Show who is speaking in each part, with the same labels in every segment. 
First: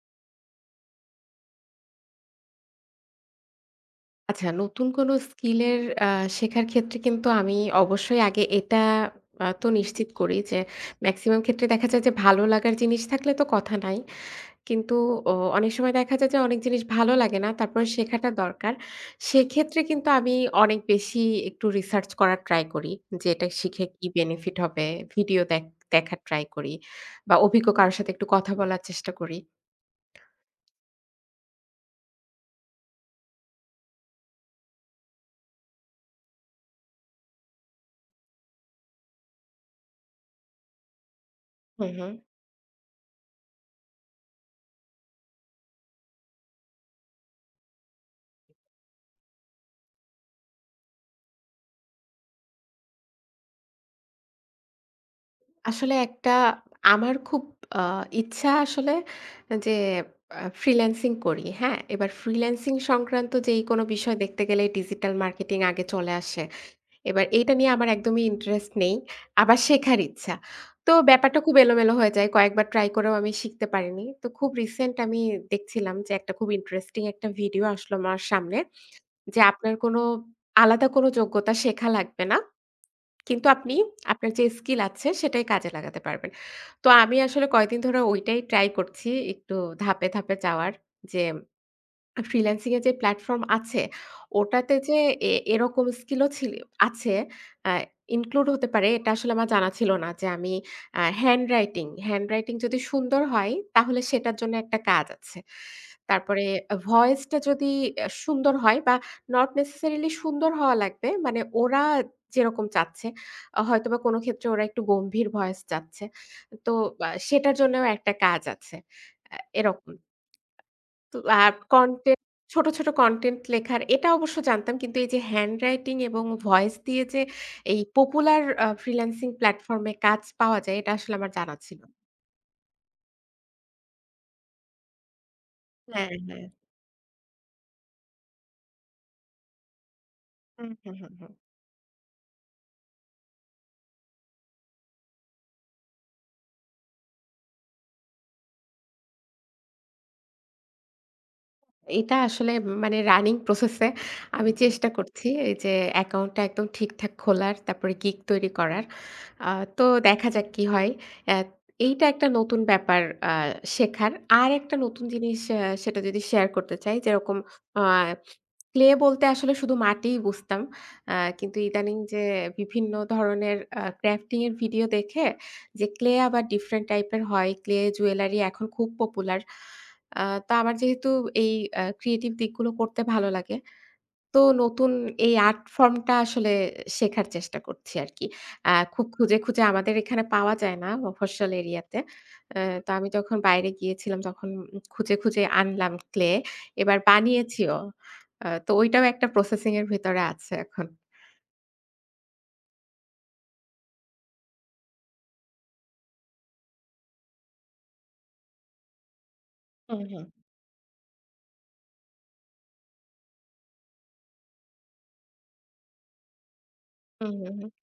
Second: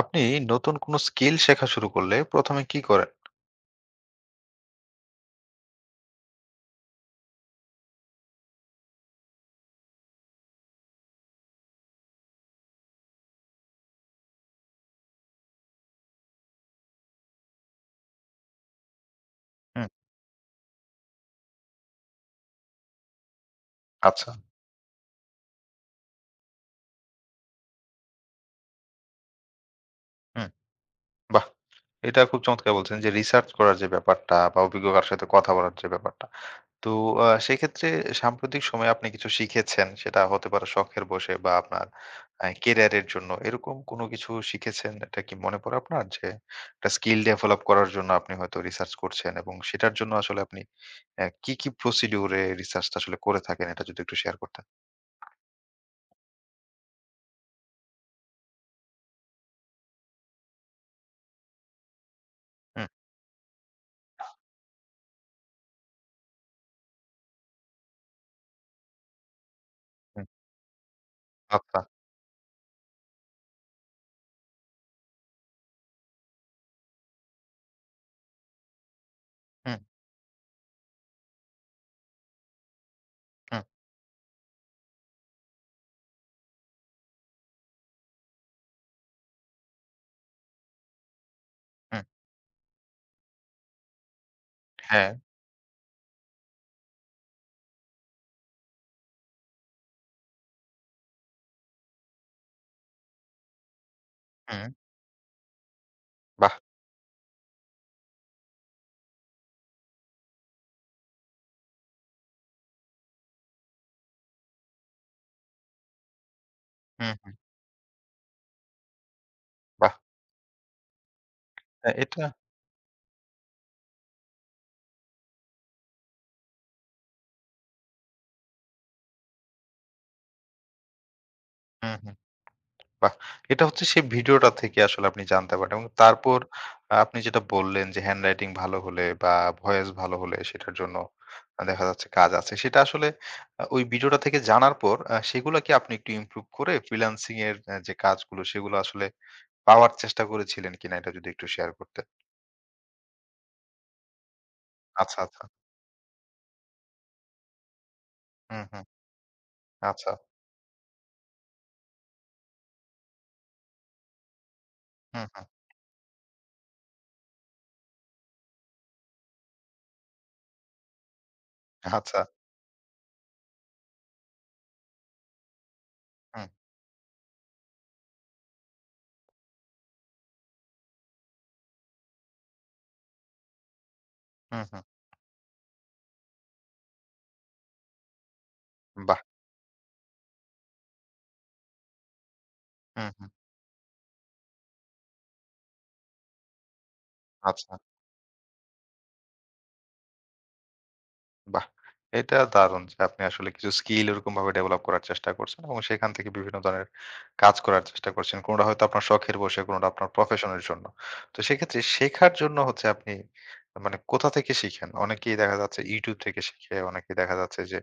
Speaker 1: আপনি নতুন কোনো স্কিল শেখা শুরু করলে ১ম এ কি করেন?
Speaker 2: আচ্ছা, নতুন কোনো স্কিলের আ শেখার ক্ষেত্রে কিন্তু আমি অবশ্যই আগে এটা তো নিশ্চিত করি যে মেক্সিমাম ক্ষেত্রে দেখা যায় যে ভালো লাগার জিনিস থাকলে তো কথা নাই। কিন্তু অনেক সময় দেখা যায় যে অনেক জিনিস ভালো লাগে না। তারপরে শেখাটা দরকার। সেক্ষেত্রে
Speaker 1: হুম।
Speaker 2: কিন্তু আমি অনেক বেশি একটু রিসার্চ করার ট্রাই করি যে এটা শিখে কি
Speaker 1: আচ্ছা।
Speaker 2: বেনিফিট হবে। ভিডিও দেখা ট্রাই করি বা অভিজ্ঞ কারো সাথে একটু কথা বলার চেষ্টা করি।
Speaker 1: হুম। বাহ! এটা খুব চমৎকার বলছেন যে রিসার্চ করার যে ব্যাপারটা বা অভিজ্ঞ কারো সাথে কথা বলার যে ব্যাপারটা। তো সেক্ষেত্রে সাম্প্রতিক সময়ে আপনি কিছু শিখেছেন সেটা হতে পারে শখের বশে বা আপনার
Speaker 2: হুম, হুম।
Speaker 1: কেরিয়ারের জন্য। এরকম কোনো কিছু শিখেছেন এটা কি মনে পড়ে আপনার? যে একটা স্কিল ডেভেলপ করার জন্য আপনি হয়তো রিসার্চ করছেন এবং সেটার জন্য আসলে আপনি কি, কি প্রসিডিউর এ রিসার্চটা আসলে করে থাকেন এটা যদি একটু শেয়ার করতেন?
Speaker 2: আসলে একটা আমার খুব আ ইচ্ছা আসলে যে ফ্রিল্যান্সিং করি। হ্যাঁ? এবার ফ্রিল্যান্সিং
Speaker 1: হুম,
Speaker 2: সংক্রান্ত যেই কোনো বিষয় দেখতে গেলে ডিজিটাল মার্কেটিং আগে চলে আসে। এবার এইটা নিয়ে আমার একদমই ইন্টারেস্ট নেই। আবার শেখার
Speaker 1: হুম।
Speaker 2: ইচ্ছা। তো ব্যাপারটা খুব
Speaker 1: আচ্ছা।
Speaker 2: এলোমেলো হয়ে যায়। কয়েকবার ট্রাই করেও আমি শিখতে পারিনি। তো খুব রিসেন্ট আমি দেখছিলাম যে একটা খুব ইন্টারেস্টিং একটা ভিডিও আসলো আমার সামনে। যে আপনার
Speaker 1: হুম।
Speaker 2: কোনো আলাদা কোনো যোগ্যতা শেখা লাগবে না। কিন্তু
Speaker 1: হুম,
Speaker 2: আপনি আপনার যে স্কিল আছে সেটাই কাজে লাগাতে পারবেন। তো আমি আসলে কয়েকদিন ধরে ওইটাই ট্রাই করছি একটু ধাপে, ধাপে যাওয়ার, যে
Speaker 1: হুম।
Speaker 2: ফ্রিল্যান্সিং এর যে প্ল্যাটফর্ম আছে, ওটাতে যে
Speaker 1: হ্যাঁ,
Speaker 2: এরকম স্কিলও আছে, আ ইনক্লুড হতে পারে এটা আসলে আমার জানা ছিল না যে আমি হ্যান্ড রাইটিং যদি সুন্দর হয় তাহলে সেটার জন্য
Speaker 1: হুম।
Speaker 2: একটা কাজ আছে। তারপরে
Speaker 1: বাহ!
Speaker 2: ভয়েসটা যদি সুন্দর হয় বা নট নেসেসারিলি সুন্দর হওয়া লাগবে। মানে ওরা যেরকম চাচ্ছে, হয়তোবা কোনো ক্ষেত্রে ওরা একটু গম্ভীর ভয়েস চাচ্ছে। তো
Speaker 1: হুম, হুম।
Speaker 2: সেটার জন্যও একটা কাজ আছে। এরকম।
Speaker 1: বাহ!
Speaker 2: তো আর
Speaker 1: হ্যাঁ, এটা
Speaker 2: ছোট, ছোট কনটেন্ট লেখার এটা অবশ্য জানতাম। কিন্তু এই যে হ্যান্ড রাইটিং এবং ভয়েস দিয়ে যে এই পপুলার ফ্রিল্যান্সিং প্ল্যাটফর্ম এ কাজ পাওয়া যায় এটা আসলে আমার জানা ছিল
Speaker 1: হুম, হুম। বাহ! এটা হচ্ছে সেই ভিডিওটা থেকে আসলে আপনি জানতে পারেন এবং
Speaker 2: না। হ্যাঁ,
Speaker 1: তারপর
Speaker 2: হ্যাঁ।
Speaker 1: আপনি যেটা বললেন যে হ্যান্ডরাইটিং ভালো হলে বা ভয়েস ভালো হলে
Speaker 2: হুম,
Speaker 1: সেটার
Speaker 2: হুম,
Speaker 1: জন্য
Speaker 2: হুম, হুম।
Speaker 1: দেখা যাচ্ছে কাজ আছে। সেটা আসলে ওই ভিডিওটা থেকে জানার পর সেগুলাকে আপনি একটু ইমপ্রুভ করে ফ্রিল্যান্সিং এর যে কাজগুলো সেগুলো আসলে পাওয়ার চেষ্টা করেছিলেন কিনা এটা যদি একটু শেয়ার করতেন?
Speaker 2: এটা আসলে মানে রানিং প্রসেস এ আমি চেষ্টা
Speaker 1: আচ্ছা,
Speaker 2: করছি
Speaker 1: আচ্ছা।
Speaker 2: এই যে অ্যাকাউন্টটা একদম ঠিকঠাক খোলার, তারপরে গিগ তৈরি
Speaker 1: হুম, হুম।
Speaker 2: করার। আ তো
Speaker 1: আচ্ছা।
Speaker 2: দেখা যাক কি হয়। অ্যা এইটা একটা নতুন ব্যাপার আ শেখার। আরেকটা নতুন
Speaker 1: হুম,
Speaker 2: জিনিস
Speaker 1: হুম।
Speaker 2: সেটা যদি শেয়ার করতে চাই যেরকম, আ ক্লে বলতে আসলে শুধু মাটিই বুঝতাম। কিন্তু ইদানিং
Speaker 1: আচ্ছা।
Speaker 2: যে বিভিন্ন ধরনের ক্রাফটিং এর ভিডিও দেখে যে ক্লে আবার
Speaker 1: হুম,
Speaker 2: ডিফারেন্ট টাইপের হয়, ক্লে জুয়েলারি এখন খুব পপুলার। আ তো আমার যেহেতু এই ক্রিয়েটিভ দিকগুলো করতে ভালো লাগে। তো
Speaker 1: হুম, হুম।
Speaker 2: নতুন এই আর্ট ফর্ম টা আসলে শেখার চেষ্টা করছি আরকি। খুব
Speaker 1: বাহ!
Speaker 2: খুঁজে, খুঁজে আমাদের এখানে পাওয়া যায় না মফস্বল এরিয়াতে। আ তো
Speaker 1: হুম,
Speaker 2: আমি
Speaker 1: হুম।
Speaker 2: যখন বাইরে গিয়েছিলাম তখন খুঁজে, খুঁজে আনলাম ক্লে। এবার
Speaker 1: আচ্ছা।
Speaker 2: বানিয়েছিও। তো ওইটাও একটা প্রসেসিং এর ভেতরে আছে এখন।
Speaker 1: বাহ! এটা দারুণ যে আপনি আসলে কিছু স্কিল ওরকমভাবে ডেভেলপ করার চেষ্টা করছেন এবং সেখান থেকে বিভিন্ন ধরনের কাজ করার চেষ্টা করছেন। কোনটা হয়তো আপনার শখের বশে, কোনটা
Speaker 2: হুম,
Speaker 1: আপনার
Speaker 2: হুম।
Speaker 1: প্রফেশনের জন্য। তো সেক্ষেত্রে শেখার জন্য হচ্ছে আপনি মানে কোথা থেকে শিখেন? অনেকেই দেখা যাচ্ছে YouTube থেকে শিখে, অনেকেই
Speaker 2: হুম,
Speaker 1: দেখা
Speaker 2: হুম,
Speaker 1: যাচ্ছে
Speaker 2: হুম।
Speaker 1: যে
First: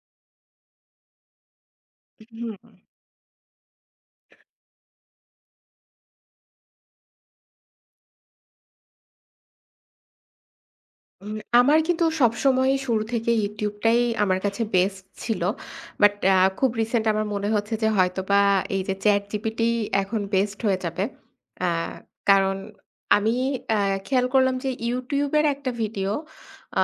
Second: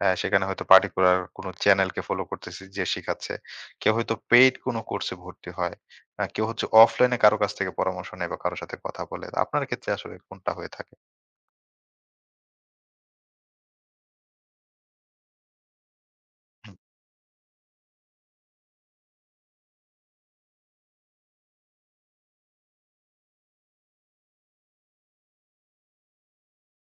Speaker 1: সেখানে হয়তো পার্টিকুলার কোনো চ্যানেলকে ফলো করতেছে
Speaker 2: হুম।
Speaker 1: যে শিখাচ্ছে। কেউ হয়তো পেইড কোনো কোর্সে ভর্তি হয়। কেউ হচ্ছে অফলাইনে কারো কাছ থেকে পরামর্শ নেয় বা কারো সাথে কথা বলে। আপনার ক্ষেত্রে আসলে কোনটা হয়ে থাকে?
Speaker 2: আমার কিন্তু সবসময়ই শুরু থেকেই YouTube টাই আমার কাছে বেস্ট ছিল। বাট খুব
Speaker 1: হুম,
Speaker 2: রিসেন্ট আমার মনে হচ্ছে যে হয়তোবা এই যে ChatGPT এখন বেস্ট হয়ে যাবে। আ কারণ আমি আ খেয়াল করলাম যে YouTube এর একটা ভিডিও, আ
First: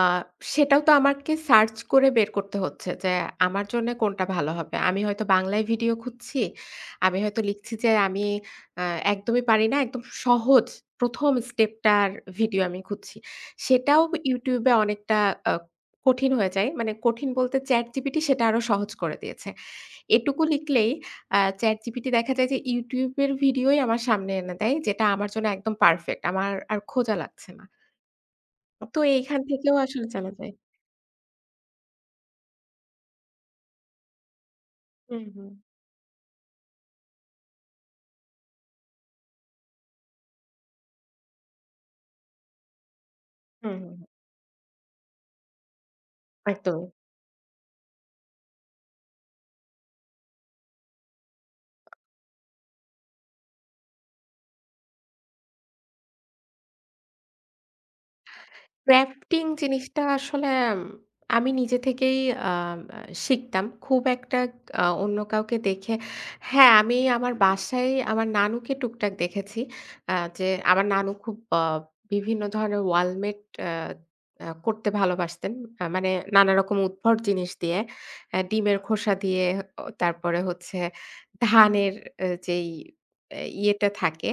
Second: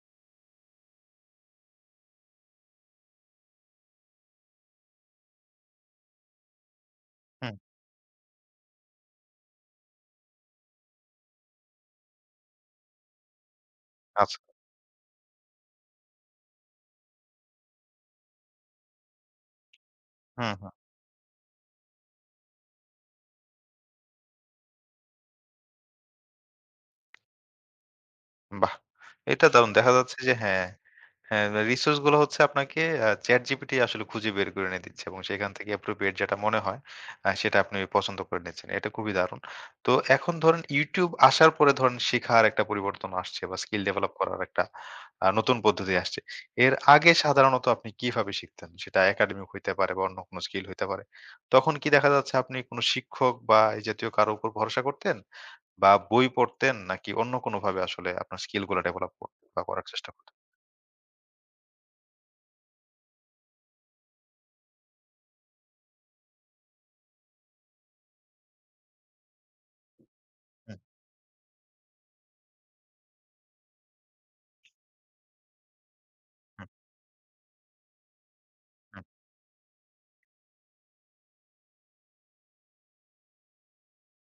Speaker 2: সেটাও তো আমাকে সার্চ করে বের করতে হচ্ছে যে আমার জন্যে কোনটা ভালো হবে। আমি হয়তো বাংলায় ভিডিও খুঁজছি। আমি হয়তো
Speaker 1: হুম,
Speaker 2: লিখছি যে আমি আ একদমই পারি না। একদম সহজ ১ম স্টেপটার ভিডিও আমি খুঁজছি। সেটাও
Speaker 1: আচ্ছা।
Speaker 2: YouTube এ অনেকটা আ কঠিন হয়ে যায়। মানে কঠিন বলতে ChatGPT সেটা আরো সহজ করে দিয়েছে। এটুকু
Speaker 1: হুম, হুম।
Speaker 2: লিখলেই ChatGPT দেখা যায় যে YouTube এর ভিডিওই আমার সামনে এনে দেয়, যেটা আমার জন্য একদম পারফেক্ট। আমার আর খোঁজা লাগছে না।
Speaker 1: বাহ!
Speaker 2: তো এইখান
Speaker 1: এটা দারুণ।
Speaker 2: থেকেও
Speaker 1: দেখা
Speaker 2: আসলে
Speaker 1: যাচ্ছে
Speaker 2: জানা
Speaker 1: যে
Speaker 2: যায়।
Speaker 1: হ্যাঁ, হ্যাঁ, রিসোর্স গুলো হচ্ছে আপনাকে ChatGPT আসলে খুঁজে বের করে এনে দিচ্ছে এবং
Speaker 2: হুম,
Speaker 1: সেখান
Speaker 2: হুম।
Speaker 1: থেকে appropriate যেটা মনে হয় সেটা আপনি পছন্দ করে নিচ্ছেন। এটা খুবই দারুণ। তো এখন ধরেন YouTube আসার পরে ধরেন শিখার একটা পরিবর্তন আসছে বা
Speaker 2: হুম,
Speaker 1: স্কিল
Speaker 2: হুম,
Speaker 1: ডেভেলপ
Speaker 2: হুম।
Speaker 1: করার একটা নতুন পদ্ধতি আসছে। এর
Speaker 2: একদমই।
Speaker 1: আগে সাধারণত আপনি কিভাবে শিখতেন? সেটা একাডেমিক হইতে পারে বা অন্য কোনো স্কিল হইতে পারে। তখন কি দেখা যাচ্ছে আপনি কোনো শিক্ষক বা এই জাতীয় কারো উপর ভরসা করতেন? বা বই পড়তেন নাকি অন্য কোনোভাবে আসলে আপনার স্কিল গুলা ডেভেলপ
Speaker 2: ক্রাফটিং
Speaker 1: করতেন বা করার
Speaker 2: জিনিসটা
Speaker 1: চেষ্টা করতেন?
Speaker 2: আসলে আমি নিজে থেকেই আ আ শিখতাম। খুব একটা অন্য কাউকে দেখে। হ্যাঁ, আমি আমার বাসায় আমার নানুকে টুকটাক দেখেছি। যে
Speaker 1: হুম,
Speaker 2: আমার নানু খুব বিভিন্ন ধরনের ওয়ালমেট আ আ করতে ভালোবাসতেন। মানে
Speaker 1: হুম,
Speaker 2: নানারকম উদ্ভট জিনিস দিয়ে। ডিমের
Speaker 1: হুম।
Speaker 2: খোসা দিয়ে, তারপরে হচ্ছে ধানের যেই ইয়েটা থাকে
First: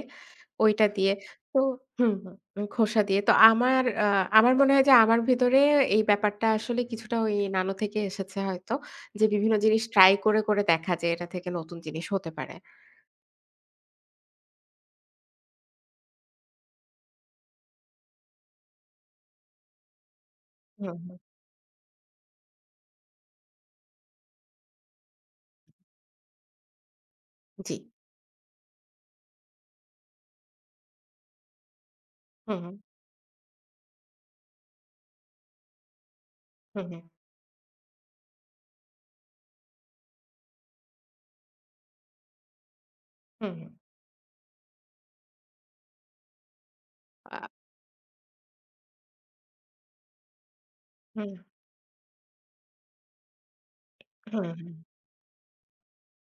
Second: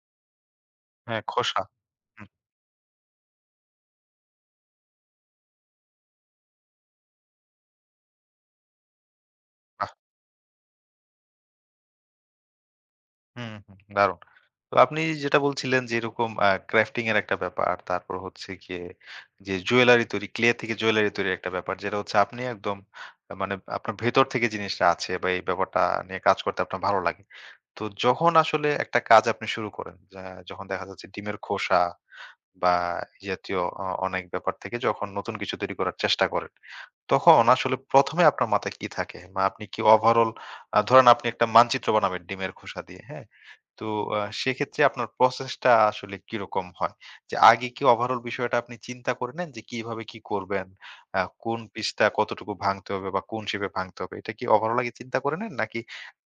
Speaker 2: ওইটা দিয়ে।
Speaker 1: হ্যাঁ,
Speaker 2: তো,
Speaker 1: খোসা।
Speaker 2: হুম।
Speaker 1: হুম,
Speaker 2: খোসা দিয়ে। তো আমার মনে হয় যে আমার ভেতরে এই ব্যাপারটা আসলে কিছুটা ওই নানু থেকে এসেছে হয়তো। যে বিভিন্ন জিনিস
Speaker 1: বাহ!
Speaker 2: ট্রাই করে, করে দেখা যে এটা থেকে নতুন জিনিস হতে পারে।
Speaker 1: হুম, হুম, দারুণ। তো আপনি যেটা বলছিলেন যে এরকম ক্রাফটিং এর একটা ব্যাপার, তারপর হচ্ছে গিয়ে যে জুয়েলারি তৈরি, ক্লে থেকে
Speaker 2: হুম,
Speaker 1: জুয়েলারি
Speaker 2: হুম।
Speaker 1: তৈরির একটা ব্যাপার যেটা হচ্ছে আপনি একদম মানে আপনার ভেতর থেকে জিনিসটা আছে বা এই ব্যাপারটা নিয়ে কাজ করতে আপনার ভালো লাগে।
Speaker 2: জি।
Speaker 1: তো যখন আসলে একটা কাজ আপনি শুরু করেন, যখন দেখা যাচ্ছে ডিমের খোসা
Speaker 2: হুম,
Speaker 1: বা
Speaker 2: হুম।
Speaker 1: এই জাতীয় অনেক ব্যাপার থেকে যখন নতুন কিছু তৈরি করার চেষ্টা করেন,
Speaker 2: হুম, হুম।
Speaker 1: তখন আসলে ১ম এ আপনার মাথায় কি থাকে? বা আপনি কি ওভারঅল ধরেন আপনি একটা মানচিত্র বানাবেন ডিমের খোসা দিয়ে, হ্যাঁ?
Speaker 2: হুম, হুম।
Speaker 1: তো সেক্ষেত্রে আপনার প্রসেসটা আসলে কিরকম হয়? যে
Speaker 2: আ
Speaker 1: আগে কি ওভারঅল বিষয়টা আপনি চিন্তা করে নেন যে কিভাবে কি করবেন?
Speaker 2: হুম,
Speaker 1: কোন পিসটা কতটুকু ভাঙতে হবে বা কোন শেপে ভাঙতে হবে? এটা কি
Speaker 2: হুম, হুম।
Speaker 1: ওভারঅল আগে চিন্তা করে নেন? নাকি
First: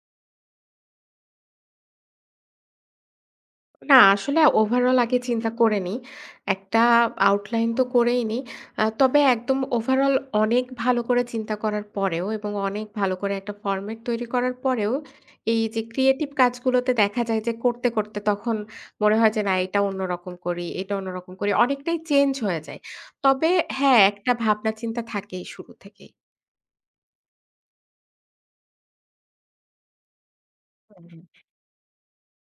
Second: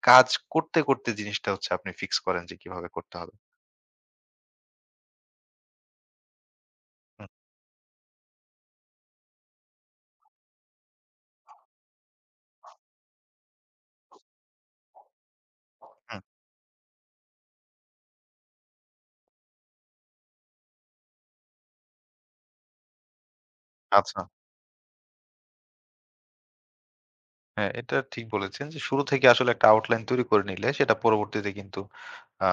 Speaker 1: কাজ করতে, করতে জিনিসটা হচ্ছে আপনি ফিক্স করেন যে কিভাবে করতে হবে?
Speaker 2: না, আসলে ওভারঅল আগে চিন্তা করিনি। একটা
Speaker 1: হুম,
Speaker 2: আউটলাইন তো করেই নিই। তবে একদম ওভারঅল অনেক ভালো করে চিন্তা করার পরেও এবং অনেক ভালো করে একটা ফরমেট তৈরি করার পরেও এই যে
Speaker 1: হুম।
Speaker 2: ক্রিয়েটিভ কাজগুলোতে দেখা যায় যে করতে, করতে তখন মনে হয় যে না এটা অন্যরকম করি, এটা অন্যরকম করি। অনেকটাই চেঞ্জ হয়ে যায়। তবে হ্যাঁ,
Speaker 1: আচ্ছা।
Speaker 2: একটা ভাবনা চিন্তা থাকেই শুরু থেকেই।
Speaker 1: হ্যাঁ, এটা ঠিক বলেছেন যে শুরু থেকে আসলে একটা আউটলাইন তৈরি করে নিলে সেটা
Speaker 2: হুম, হুম,
Speaker 1: পরবর্তীতে কিন্তু আ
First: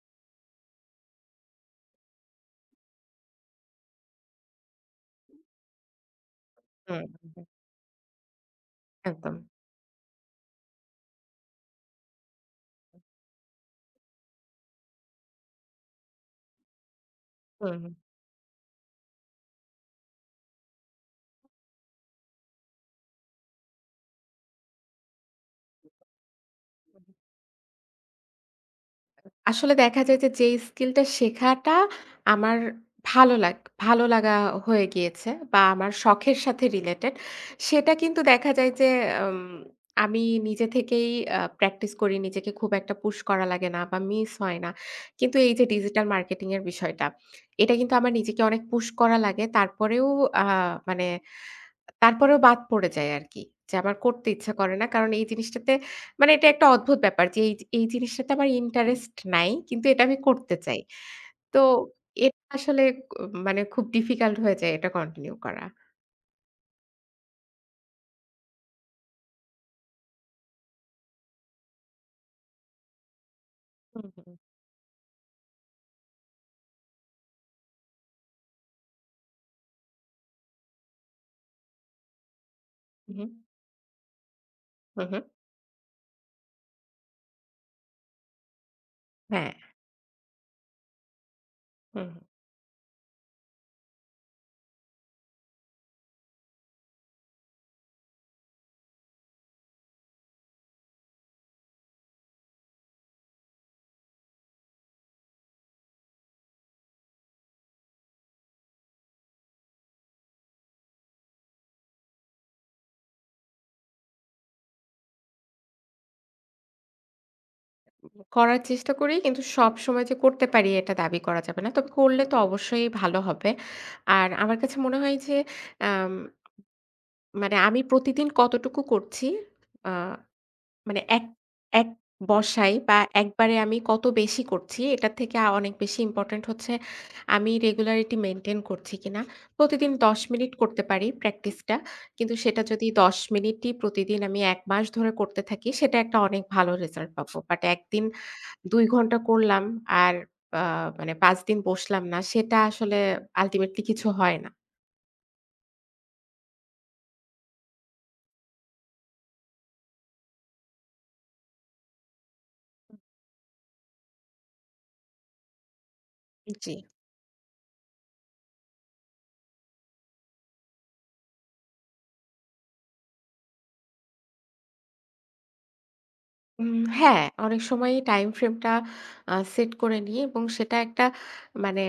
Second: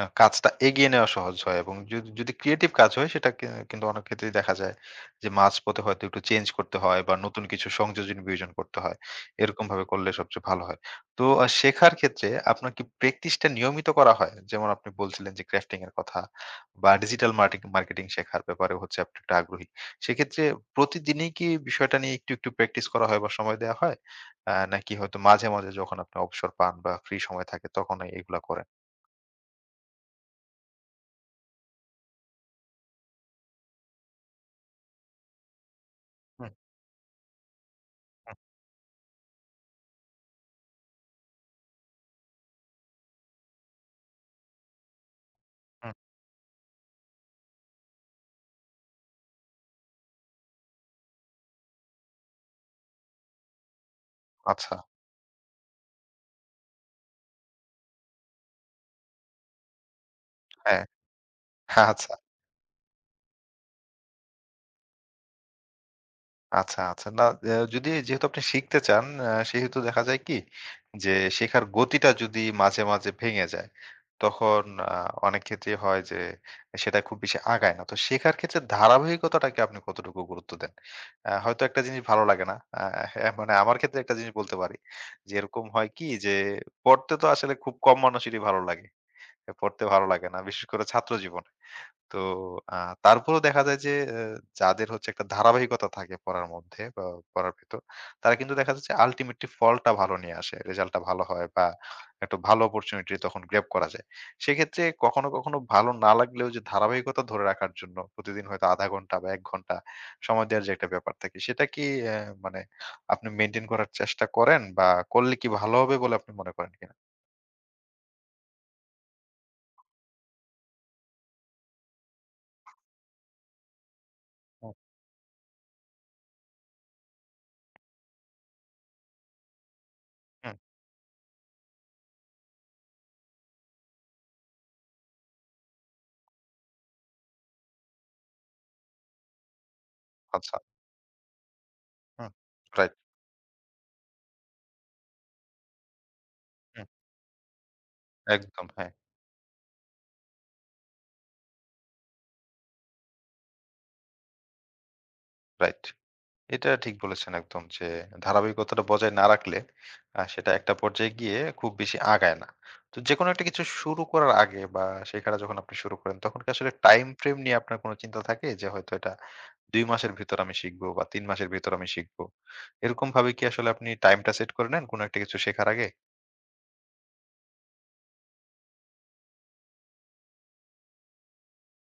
Speaker 1: আ কাজটা এগিয়ে নেওয়া সহজ হয় এবং যদি যদি ক্রিয়েটিভ কাজ হয় সেটা কি কিন্তু অনেক ক্ষেত্রেই দেখা যায় যে মাঝপথে হয়তো একটু চেঞ্জ করতে হয়
Speaker 2: হুম,
Speaker 1: বা
Speaker 2: হুম,
Speaker 1: নতুন
Speaker 2: হুম।
Speaker 1: কিছু সংযোজন বিয়োজন করতে হয়।
Speaker 2: একদম।
Speaker 1: এরকম ভাবে করলে সবচেয়ে ভালো হয়। তো শেখার ক্ষেত্রে আপনার কি প্র্যাকটিসটা নিয়মিত করা হয়? যেমন আপনি বলছিলেন যে ক্রাফটিং এর কথা বা ডিজিটাল
Speaker 2: হুম। হুম।
Speaker 1: মার্কেটিং শেখার ব্যাপারে হচ্ছে আপনি একটু আগ্রহী। সেক্ষেত্রে প্রতিদিনই কি বিষয়টা নিয়ে একটু, একটু প্র্যাকটিস করা হয় বা সময় দেয়া হয়? নাকি হয়তো মাঝে, মাঝে যখন আপনি অবসর পান বা ফ্রি সময় থাকে তখনই এগুলা করেন?
Speaker 2: আসলে দেখা যায় যে, যেই স্কিলটা শেখাটা আমার ভালো লাগ ভালো লাগা হয়ে গিয়েছে বা আমার শখের
Speaker 1: হুম,
Speaker 2: সাথে রিলেটেড, সেটা কিন্তু
Speaker 1: হুম,
Speaker 2: দেখা যায় যে আম আমি নিজে থেকেই প্র্যাকটিস করি। নিজেকে খুব একটা পুশ করা লাগে না বা মিস হয় না। কিন্তু এই যে
Speaker 1: হুম।
Speaker 2: ডিজিটাল মার্কেটিং এর বিষয়টা, এটা কিন্তু আমার নিজেকে অনেক পুশ করা লাগে। তারপরেও আ মানে তারপরেও বাদ পড়ে যায় আরকি। যে আমার করতে ইচ্ছা
Speaker 1: আচ্ছা,
Speaker 2: করে না। কারণ এই জিনিসটাতে মানে এটা একটা অদ্ভুত ব্যাপার যে এই জিনিসটাতে আমার ইন্টারেস্ট নাই। কিন্তু এটা আমি করতে চাই।
Speaker 1: হ্যাঁ।
Speaker 2: তো
Speaker 1: আচ্ছা,
Speaker 2: এটা আসলে ক মানে খুব ডিফিকাল্ট হয়ে যায় এটা কন্টিনিউ করা।
Speaker 1: আচ্ছা, আচ্ছা। না যদি যেহেতু আপনি শিখতে চান সেহেতু দেখা যায় কি যে শেখার গতিটা যদি মাঝে, মাঝে ভেঙে যায়
Speaker 2: হুম, হুম।
Speaker 1: তখন আ অনেক ক্ষেত্রেই হয় যে সেটা খুব বেশি আগায় না। তো শেখার ক্ষেত্রে ধারাবাহিকতাটাকে আপনি কতটুকু গুরুত্ব দেন? হয়তো একটা জিনিস ভালো লাগে না।
Speaker 2: হু, হু,
Speaker 1: হ্যাঁ, মানে আমার ক্ষেত্রে একটা জিনিস বলতে পারি
Speaker 2: হু, হু।
Speaker 1: যে এরকম হয় কি যে পড়তে তো আসলে খুব কম মানুষেরই ভালো লাগে।
Speaker 2: হ্যাঁ,
Speaker 1: পড়তে ভালো লাগে না। বিশেষ করে ছাত্র জীবনে।
Speaker 2: হুম,
Speaker 1: তো
Speaker 2: হুম।
Speaker 1: আ তারপরেও দেখা যায় যে এ যাদের হচ্ছে একটা ধারাবাহিকতা থাকে পড়ার মধ্যে বা পড়ার ভেতর, তারা কিন্তু দেখা যাচ্ছে আল্টিমেটলি ফলটা ভালো নিয়ে আসে। রেজাল্টটা ভালো হয় বা একটা ভালো অপরচুনিটি তখন গ্র্যাব করা যায়। সেক্ষেত্রে কখনো, কখনো ভালো না লাগলেও যে ধারাবাহিকতা ধরে রাখার জন্য প্রতিদিন হয়তো ০.৫ ঘন্টা বা ১ ঘন্টা সময় দেওয়ার যে একটা ব্যাপার থাকে, সেটা কি মানে আপনি মেইনটেইন করার চেষ্টা করেন বা করলে কি ভালো হবে বলে আপনি মনে করেন কিনা?
Speaker 2: করার চেষ্টা করি কিন্তু সবসময় যে করতে পারি এটা দাবি করা যাবে না। তবে করলে তো অবশ্যই ভালো হবে। আর আমার
Speaker 1: হুম,
Speaker 2: কাছে মনে হয় যে আম মানে আমি প্রতিদিন কতটুকু করছি, আ
Speaker 1: হুম,
Speaker 2: মানে এক এক বসায় বা একবারে আমি কত বেশি করছি এটার থেকে অনেক বেশি ইম্পোর্টেন্ট হচ্ছে আমি রেগুলারিটি মেইনটেইন করছি কিনা। প্রতিদিন ১০ মিনিট
Speaker 1: আচ্ছা।
Speaker 2: করতে পারি প্র্যাকটিসটা।
Speaker 1: হুম,
Speaker 2: কিন্তু সেটা যদি
Speaker 1: রাইট।
Speaker 2: ১০ মিনিটই প্রতিদিন আমি ১ মাস ধরে করতে থাকি সেটা একটা অনেক ভালো
Speaker 1: হুম।
Speaker 2: রেজাল্ট পাবো। বাট একদিন
Speaker 1: একদম
Speaker 2: ২
Speaker 1: হ্যাঁ,
Speaker 2: ঘন্টা করলাম আর আ মানে ৫ দিন বসলাম না সেটা আসলে আল্টিমেটলি কিছু হয় না।
Speaker 1: রাইট। এটা ঠিক বলেছেন একদম যে ধারাবাহিকতাটা বজায় না রাখলে সেটা একটা পর্যায়ে গিয়ে খুব বেশি আগায় না। তো যেকোনো একটা কিছু শুরু করার আগে বা সেখানে যখন আপনি শুরু করেন তখন কি আসলে
Speaker 2: জি।
Speaker 1: টাইম ফ্রেম নিয়ে আপনার কোনো চিন্তা থাকে যে হয়তো এটা ২ মাসের ভিতর আমি শিখবো বা ৩ মাসের ভিতর আমি শিখবো। এরকম ভাবে কি আসলে আপনি টাইমটা সেট করে নেন কোনো একটা কিছু শেখার আগে?
Speaker 2: হ্যাঁ, অনেক সময়ই টাইম ফ্রেমটা সেট করে নিই এবং সেটা একটা মানে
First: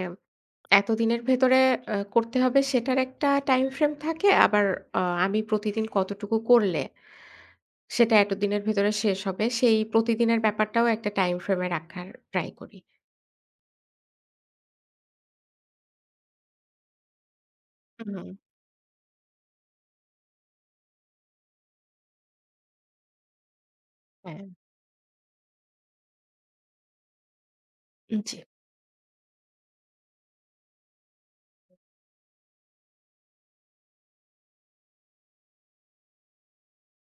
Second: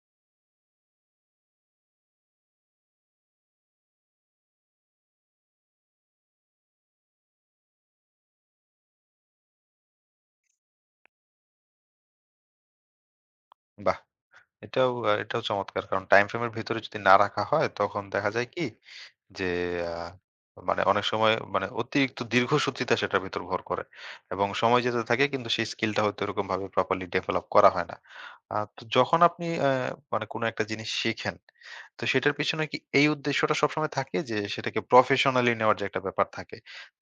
Speaker 2: এতদিনের ভেতরে করতে হবে সেটার একটা টাইম ফ্রেম থাকে। আবার আ আমি প্রতিদিন কতটুকু করলে সেটা এতদিনের ভেতরে শেষ হবে, সেই প্রতিদিনের ব্যাপারটাও একটা টাইম ফ্রেম এ রাখার ট্রাই করি।
Speaker 1: বাহ! এটাও চমৎকার। কারণ টাইম ফ্রেম এর ভিতরে যদি না রাখা হয় তখন
Speaker 2: হুম,
Speaker 1: দেখা যায় কি যে আ মানে অনেক সময় মানে অতিরিক্ত দীর্ঘসূত্রিতা সেটার ভেতর ভর করে।
Speaker 2: হ্যাঁ,
Speaker 1: এবং সময় যেতে থাকে কিন্তু সেই স্কিলটা হয়তো এরকমভাবে প্রপারলি ডেভেলপ করা হয় না।
Speaker 2: জি।
Speaker 1: তো যখন আপনি মানে কোনো একটা জিনিস শিখেন, তো সেটার পিছনে কি এই উদ্দেশ্যটা সবসময় থাকে যে সেটাকে প্রফেশনালি নেওয়ার যে একটা ব্যাপার থাকে।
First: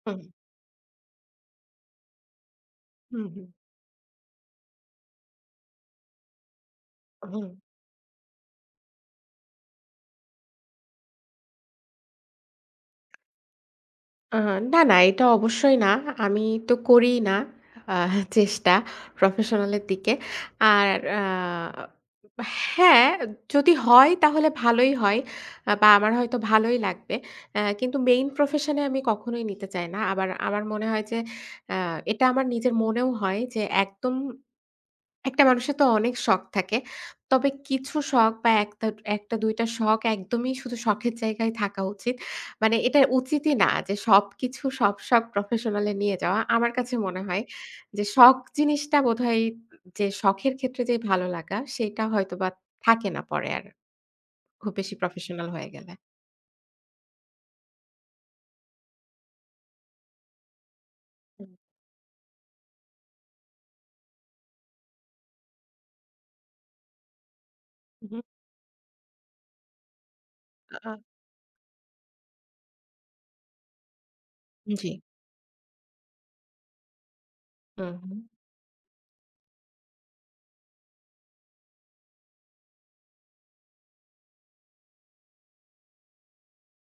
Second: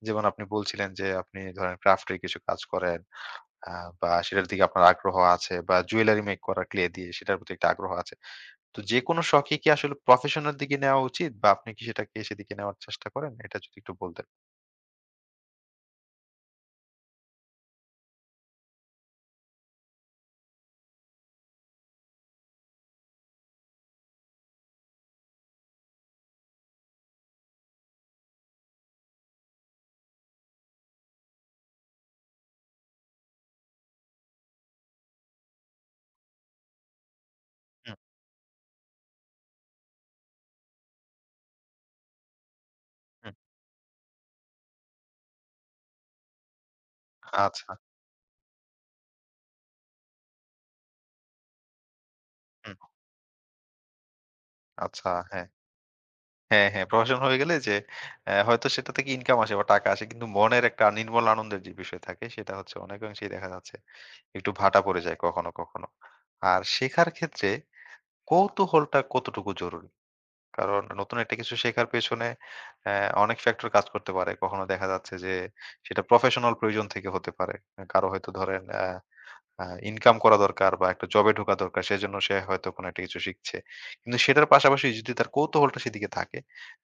Speaker 2: হুম,
Speaker 1: যেমন আপনি বলছিলেন যে আপনি ধরেন ক্রাফট এর কিছু কাজ করেন
Speaker 2: হুম, হুম,
Speaker 1: আ বা সেটার দিকে আপনার আগ্রহ আছে বা জুয়েলারি মেক করা ক্লে দিয়ে সেটার
Speaker 2: হুম।
Speaker 1: প্রতি একটা আগ্রহ আছে। তো যেকোনো শখই কি আসলে প্রফেশন এর দিকে নেওয়া উচিত বা আপনি কি সেটাকে সেদিকে নেওয়ার চেষ্টা করেন? এটা যদি একটু বলতেন।
Speaker 2: আ না, না, এটা অবশ্যই না। আমি তো করিই না আ চেষ্টা প্রফেশনালের দিকে। আর আ হ্যাঁ, যদি হয় তাহলে ভালোই হয়, বা আমার হয়তো ভালোই লাগবে। কিন্তু মেইন প্রফেশন এ আমি কখনোই নিতে চাই না। আবার আমার মনে হয় যে, আ এটা আমার নিজের মনেও হয় যে একদম একটা মানুষের তো অনেক শখ থাকে। তবে
Speaker 1: হুম,
Speaker 2: কিছু শখ বা ১ ২ টা শখ একদমই শুধু শখের জায়গায় থাকা উচিত। মানে এটা
Speaker 1: হুম।
Speaker 2: উচিতই না যে সবকিছু সব শখ প্রফেশনাল এ নিয়ে যাওয়া। আমার কাছে মনে হয়
Speaker 1: আচ্ছা,
Speaker 2: যে শখ জিনিসটা বোধহয় যে শখের ক্ষেত্রে যে ভালো লাগা সেটা হয়তোবা
Speaker 1: হুম,
Speaker 2: থাকে না পরে আর খুব বেশি
Speaker 1: আচ্ছা, হ্যাঁ।
Speaker 2: প্রফেশনাল হয়ে গেলে।
Speaker 1: হ্যাঁ, হ্যাঁ, প্রফেশন হয়ে গেলে যে হয়তো সেটা থেকে ইনকাম আসে বা টাকা আসে কিন্তু মনের একটা নির্মল
Speaker 2: হুম,
Speaker 1: আনন্দের যে বিষয় থাকে সেটা হচ্ছে অনেকাংশেই দেখা যাচ্ছে একটু ভাটা পড়ে যায় কখনো, কখনো। আর শেখার ক্ষেত্রে
Speaker 2: হুম।
Speaker 1: কৌতূহলটা কতটুকু জরুরি? কারণ
Speaker 2: আ
Speaker 1: নতুন একটা কিছু শেখার পেছনে অ্যা অনেক ফ্যাক্টর কাজ করতে পারে। কখনো দেখা
Speaker 2: জি।
Speaker 1: যাচ্ছে যে সেটা প্রফেশনাল প্রয়োজন থেকে হতে পারে।
Speaker 2: হুম,
Speaker 1: কারো
Speaker 2: হুম।
Speaker 1: হয়তো ধরেন আ আ ইনকাম করা দরকার বা একটা জবে ঢোকা দরকার। সেজন্য সে হয়তো কোনো একটা কিছু শিখছে। কিন্তু সেটার পাশাপাশি যদি তার কৌতূহলটা সেদিকে থাকে,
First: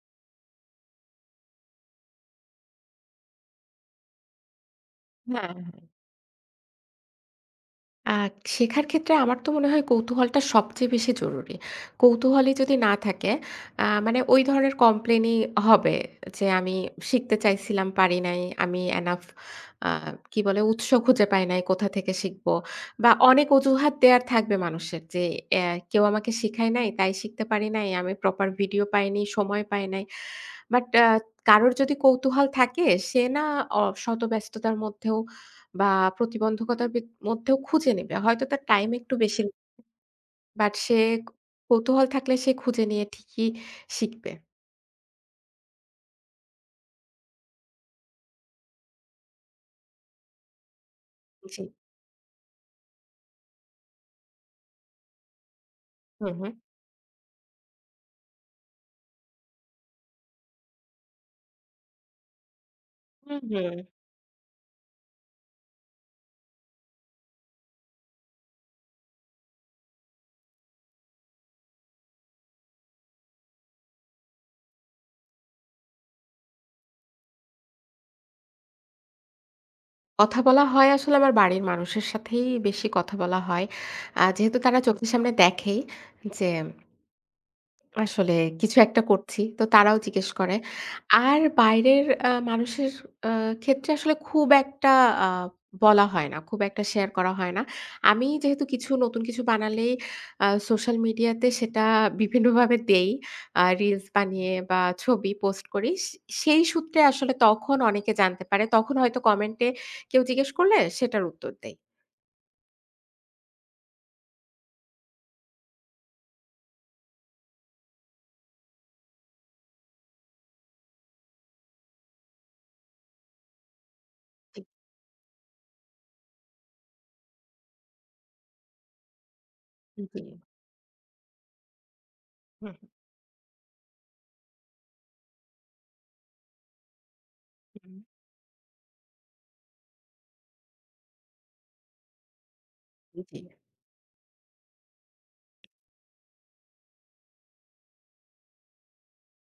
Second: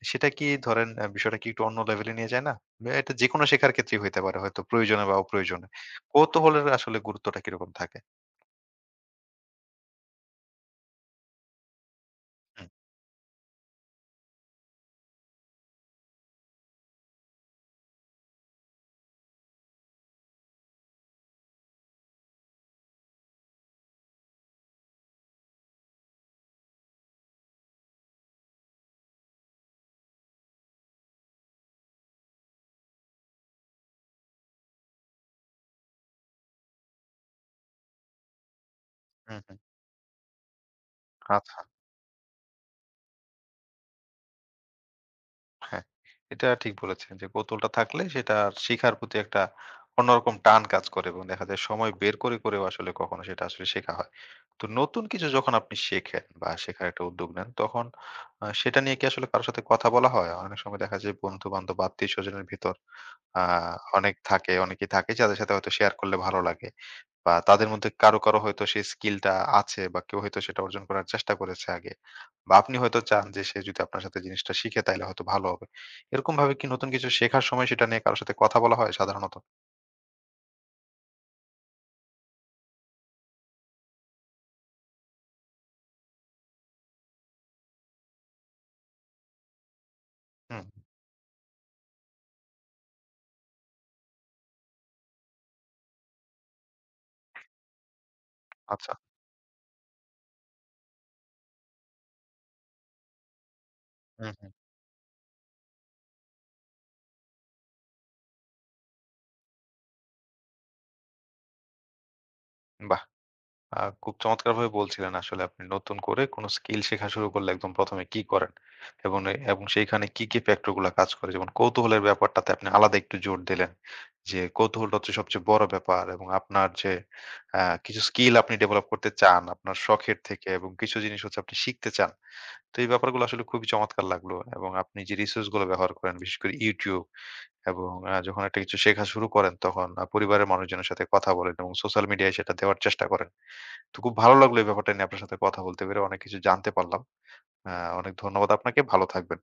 Speaker 1: সেটা কি ধরেন বিষয়টা কি একটু অন্য লেভেলে নিয়ে যায় না? বা এটা যেকোনো শেখার ক্ষেত্রেই হইতে পারে হয়তো প্রয়োজনে বা
Speaker 2: হ্যাঁ।
Speaker 1: অপ্রয়োজনে। কৌতূহলের আসলে গুরুত্বটা কিরকম থাকে?
Speaker 2: আ শেখার ক্ষেত্রে আমার তো মনে হয় কৌতূহলটা সবচেয়ে বেশি জরুরি। কৌতূহলই
Speaker 1: হুম,
Speaker 2: যদি না থাকে, মানে ওই ধরনের কমপ্লেনই হবে যে, "আমি শিখতে চাইছিলাম, পারি নাই। আমি এনাফ আ কি বলে? উৎস খুঁজে পাই নাই, কোথা থেকে শিখবো?" বা অনেক অজুহাত দেয়ার থাকবে মানুষের যে, "অ্যা কেউ আমাকে শিখায় নাই, তাই শিখতে পারি নাই। আমি প্রপার ভিডিও পাইনি, সময় পাই নাই।" বাট কারোর যদি কৌতূহল থাকে সে না, অ শত ব্যস্ততার মধ্যেও বা প্রতিবন্ধকতার ভিত মধ্যেও খুঁজে নেবে। হয়তো তার টাইম একটু
Speaker 1: হুম,
Speaker 2: বেশি,
Speaker 1: হুম।
Speaker 2: বাট
Speaker 1: আচ্ছা।
Speaker 2: কৌতূহল থাকলে সে খুঁজে নিয়ে ঠিকই শিখবে।
Speaker 1: হ্যাঁ, এটা ঠিক বলেছেন যে কৌতুহলটা থাকলে সেটা শিখার প্রতি একটা অন্যরকম টান কাজ করে এবং দেখা যায়
Speaker 2: জি।
Speaker 1: সময় বের করে করেও আসলে কখনো সেটা আসলে শেখা হয়। তো নতুন কিছু যখন আপনি শেখেন
Speaker 2: হুম,
Speaker 1: বা
Speaker 2: হুম।
Speaker 1: শেখার একটা উদ্যোগ নেন তখন সেটা নিয়ে কি আসলে কারো সাথে কথা বলা হয়? অনেক সময় দেখা যায় বন্ধু-বান্ধব বা আত্মীয়স্বজনের ভেতর
Speaker 2: হুম,
Speaker 1: আ
Speaker 2: হুম।
Speaker 1: অনেকেই থাকে যাদের সাথে হয়তো শেয়ার করলে ভালো লাগে। বা তাদের মধ্যে কারো, কারো হয়তো সেই স্কিলটা আছে বা কেউ হয়তো সেটা অর্জন করার চেষ্টা করেছে আগে। বা আপনি হয়তো চান যে সে যদি আপনার সাথে জিনিসটা শিখে তাইলে হয়তো ভালো হবে। এরকমভাবে কি নতুন কিছু শেখার সময় সেটা নিয়ে কারো সাথে কথা বলা হয় সাধারণত?
Speaker 2: কথা বলা হয় আসলে আমার বাড়ির মানুষের সাথেই বেশি কথা বলা হয়। যেহেতু তারা চোখের সামনে দেখেই যে আসলে কিছু একটা করছি। তো তারাও জিজ্ঞেস করে।
Speaker 1: হুম,
Speaker 2: আর বাইরের মানুষের আ ক্ষেত্রে আসলে খুব একটা আ বলা হয় না। খুব একটা শেয়ার করা হয় না। আমি যেহেতু
Speaker 1: আচ্ছা।
Speaker 2: নতুন কিছু বানালেই সোশ্যাল মিডিয়াতে সেটা বিভিন্নভাবে দেই। Reels
Speaker 1: hmm, hmm.
Speaker 2: বানিয়ে বা ছবি পোস্ট করি। সেই সূত্রে আসলে তখন অনেকে জানতে পারে। তখন হয়তো কমেন্টে কেউ জিজ্ঞেস করলে সেটার উত্তর দেই।
Speaker 1: বাহ! আ খুব চমৎকারভাবে বলছিলেন আসলে আপনি নতুন করে কোন স্কিল শেখা শুরু করলে একদম ১ম এ কি করেন? এবং এ এবং সেইখানে কি, কি ফ্যাক্টর গুলা কাজ করে? যেমন কৌতূহলের ব্যাপারটাতে আপনি আলাদা একটু জোর দিলেন। যে
Speaker 2: জি,
Speaker 1: কৌতূহলটা হচ্ছে সবচেয়ে বড় ব্যাপার এবং আপনার যে আ কিছু স্কিল আপনি ডেভেলপ করতে চান আপনার শখের
Speaker 2: জি।
Speaker 1: থেকে এবং কিছু জিনিস হচ্ছে আপনি শিখতে চান।
Speaker 2: হুম,
Speaker 1: তো এই ব্যাপারগুলো আসলে খুবই চমৎকার লাগলো এবং আপনি যে রিসোর্স গুলো ব্যবহার করেন বিশেষ করে YouTube এবং
Speaker 2: হুম।
Speaker 1: যখন একটা কিছু শেখা শুরু করেন তখন পরিবারের মানুষজনের সাথে কথা বলেন এবং সোশ্যাল মিডিয়ায় সেটা দেওয়ার চেষ্টা
Speaker 2: হুম,
Speaker 1: করেন।
Speaker 2: জি।
Speaker 1: তো খুব ভালো লাগলো এই ব্যাপারটা নিয়ে আপনার সাথে কথা বলতে পেরে। অনেক কিছু জানতে পারলাম। আ অনেক ধন্যবাদ আপনাকে। ভালো থাকবেন।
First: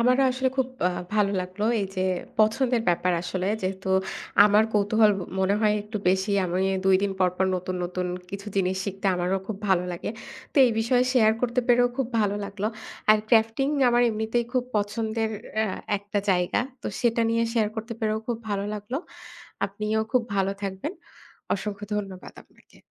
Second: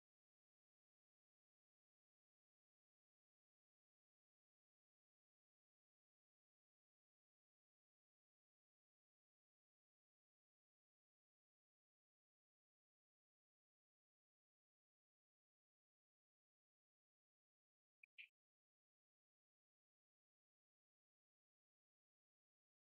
Speaker 2: আমারও আসলে খুব ভালো লাগলো। এই যে পছন্দের ব্যাপার আসলে। যেহেতু আমার কৌতূহল মনে হয় একটু বেশি। আমি ২ দিন পর, পর নতুন, নতুন কিছু জিনিস শিখতে আমারও খুব ভালো লাগে। তো এই বিষয়ে শেয়ার করতে পেরেও খুব ভালো লাগলো। আর ক্রাফটিং আমার এমনিতেই খুব পছন্দের অ্যা একটা জায়গা। তো সেটা নিয়ে শেয়ার করতে পেরেও খুব ভালো লাগলো। আপনিও খুব ভালো থাকবেন। অসংখ্য ধন্যবাদ আপনাকে।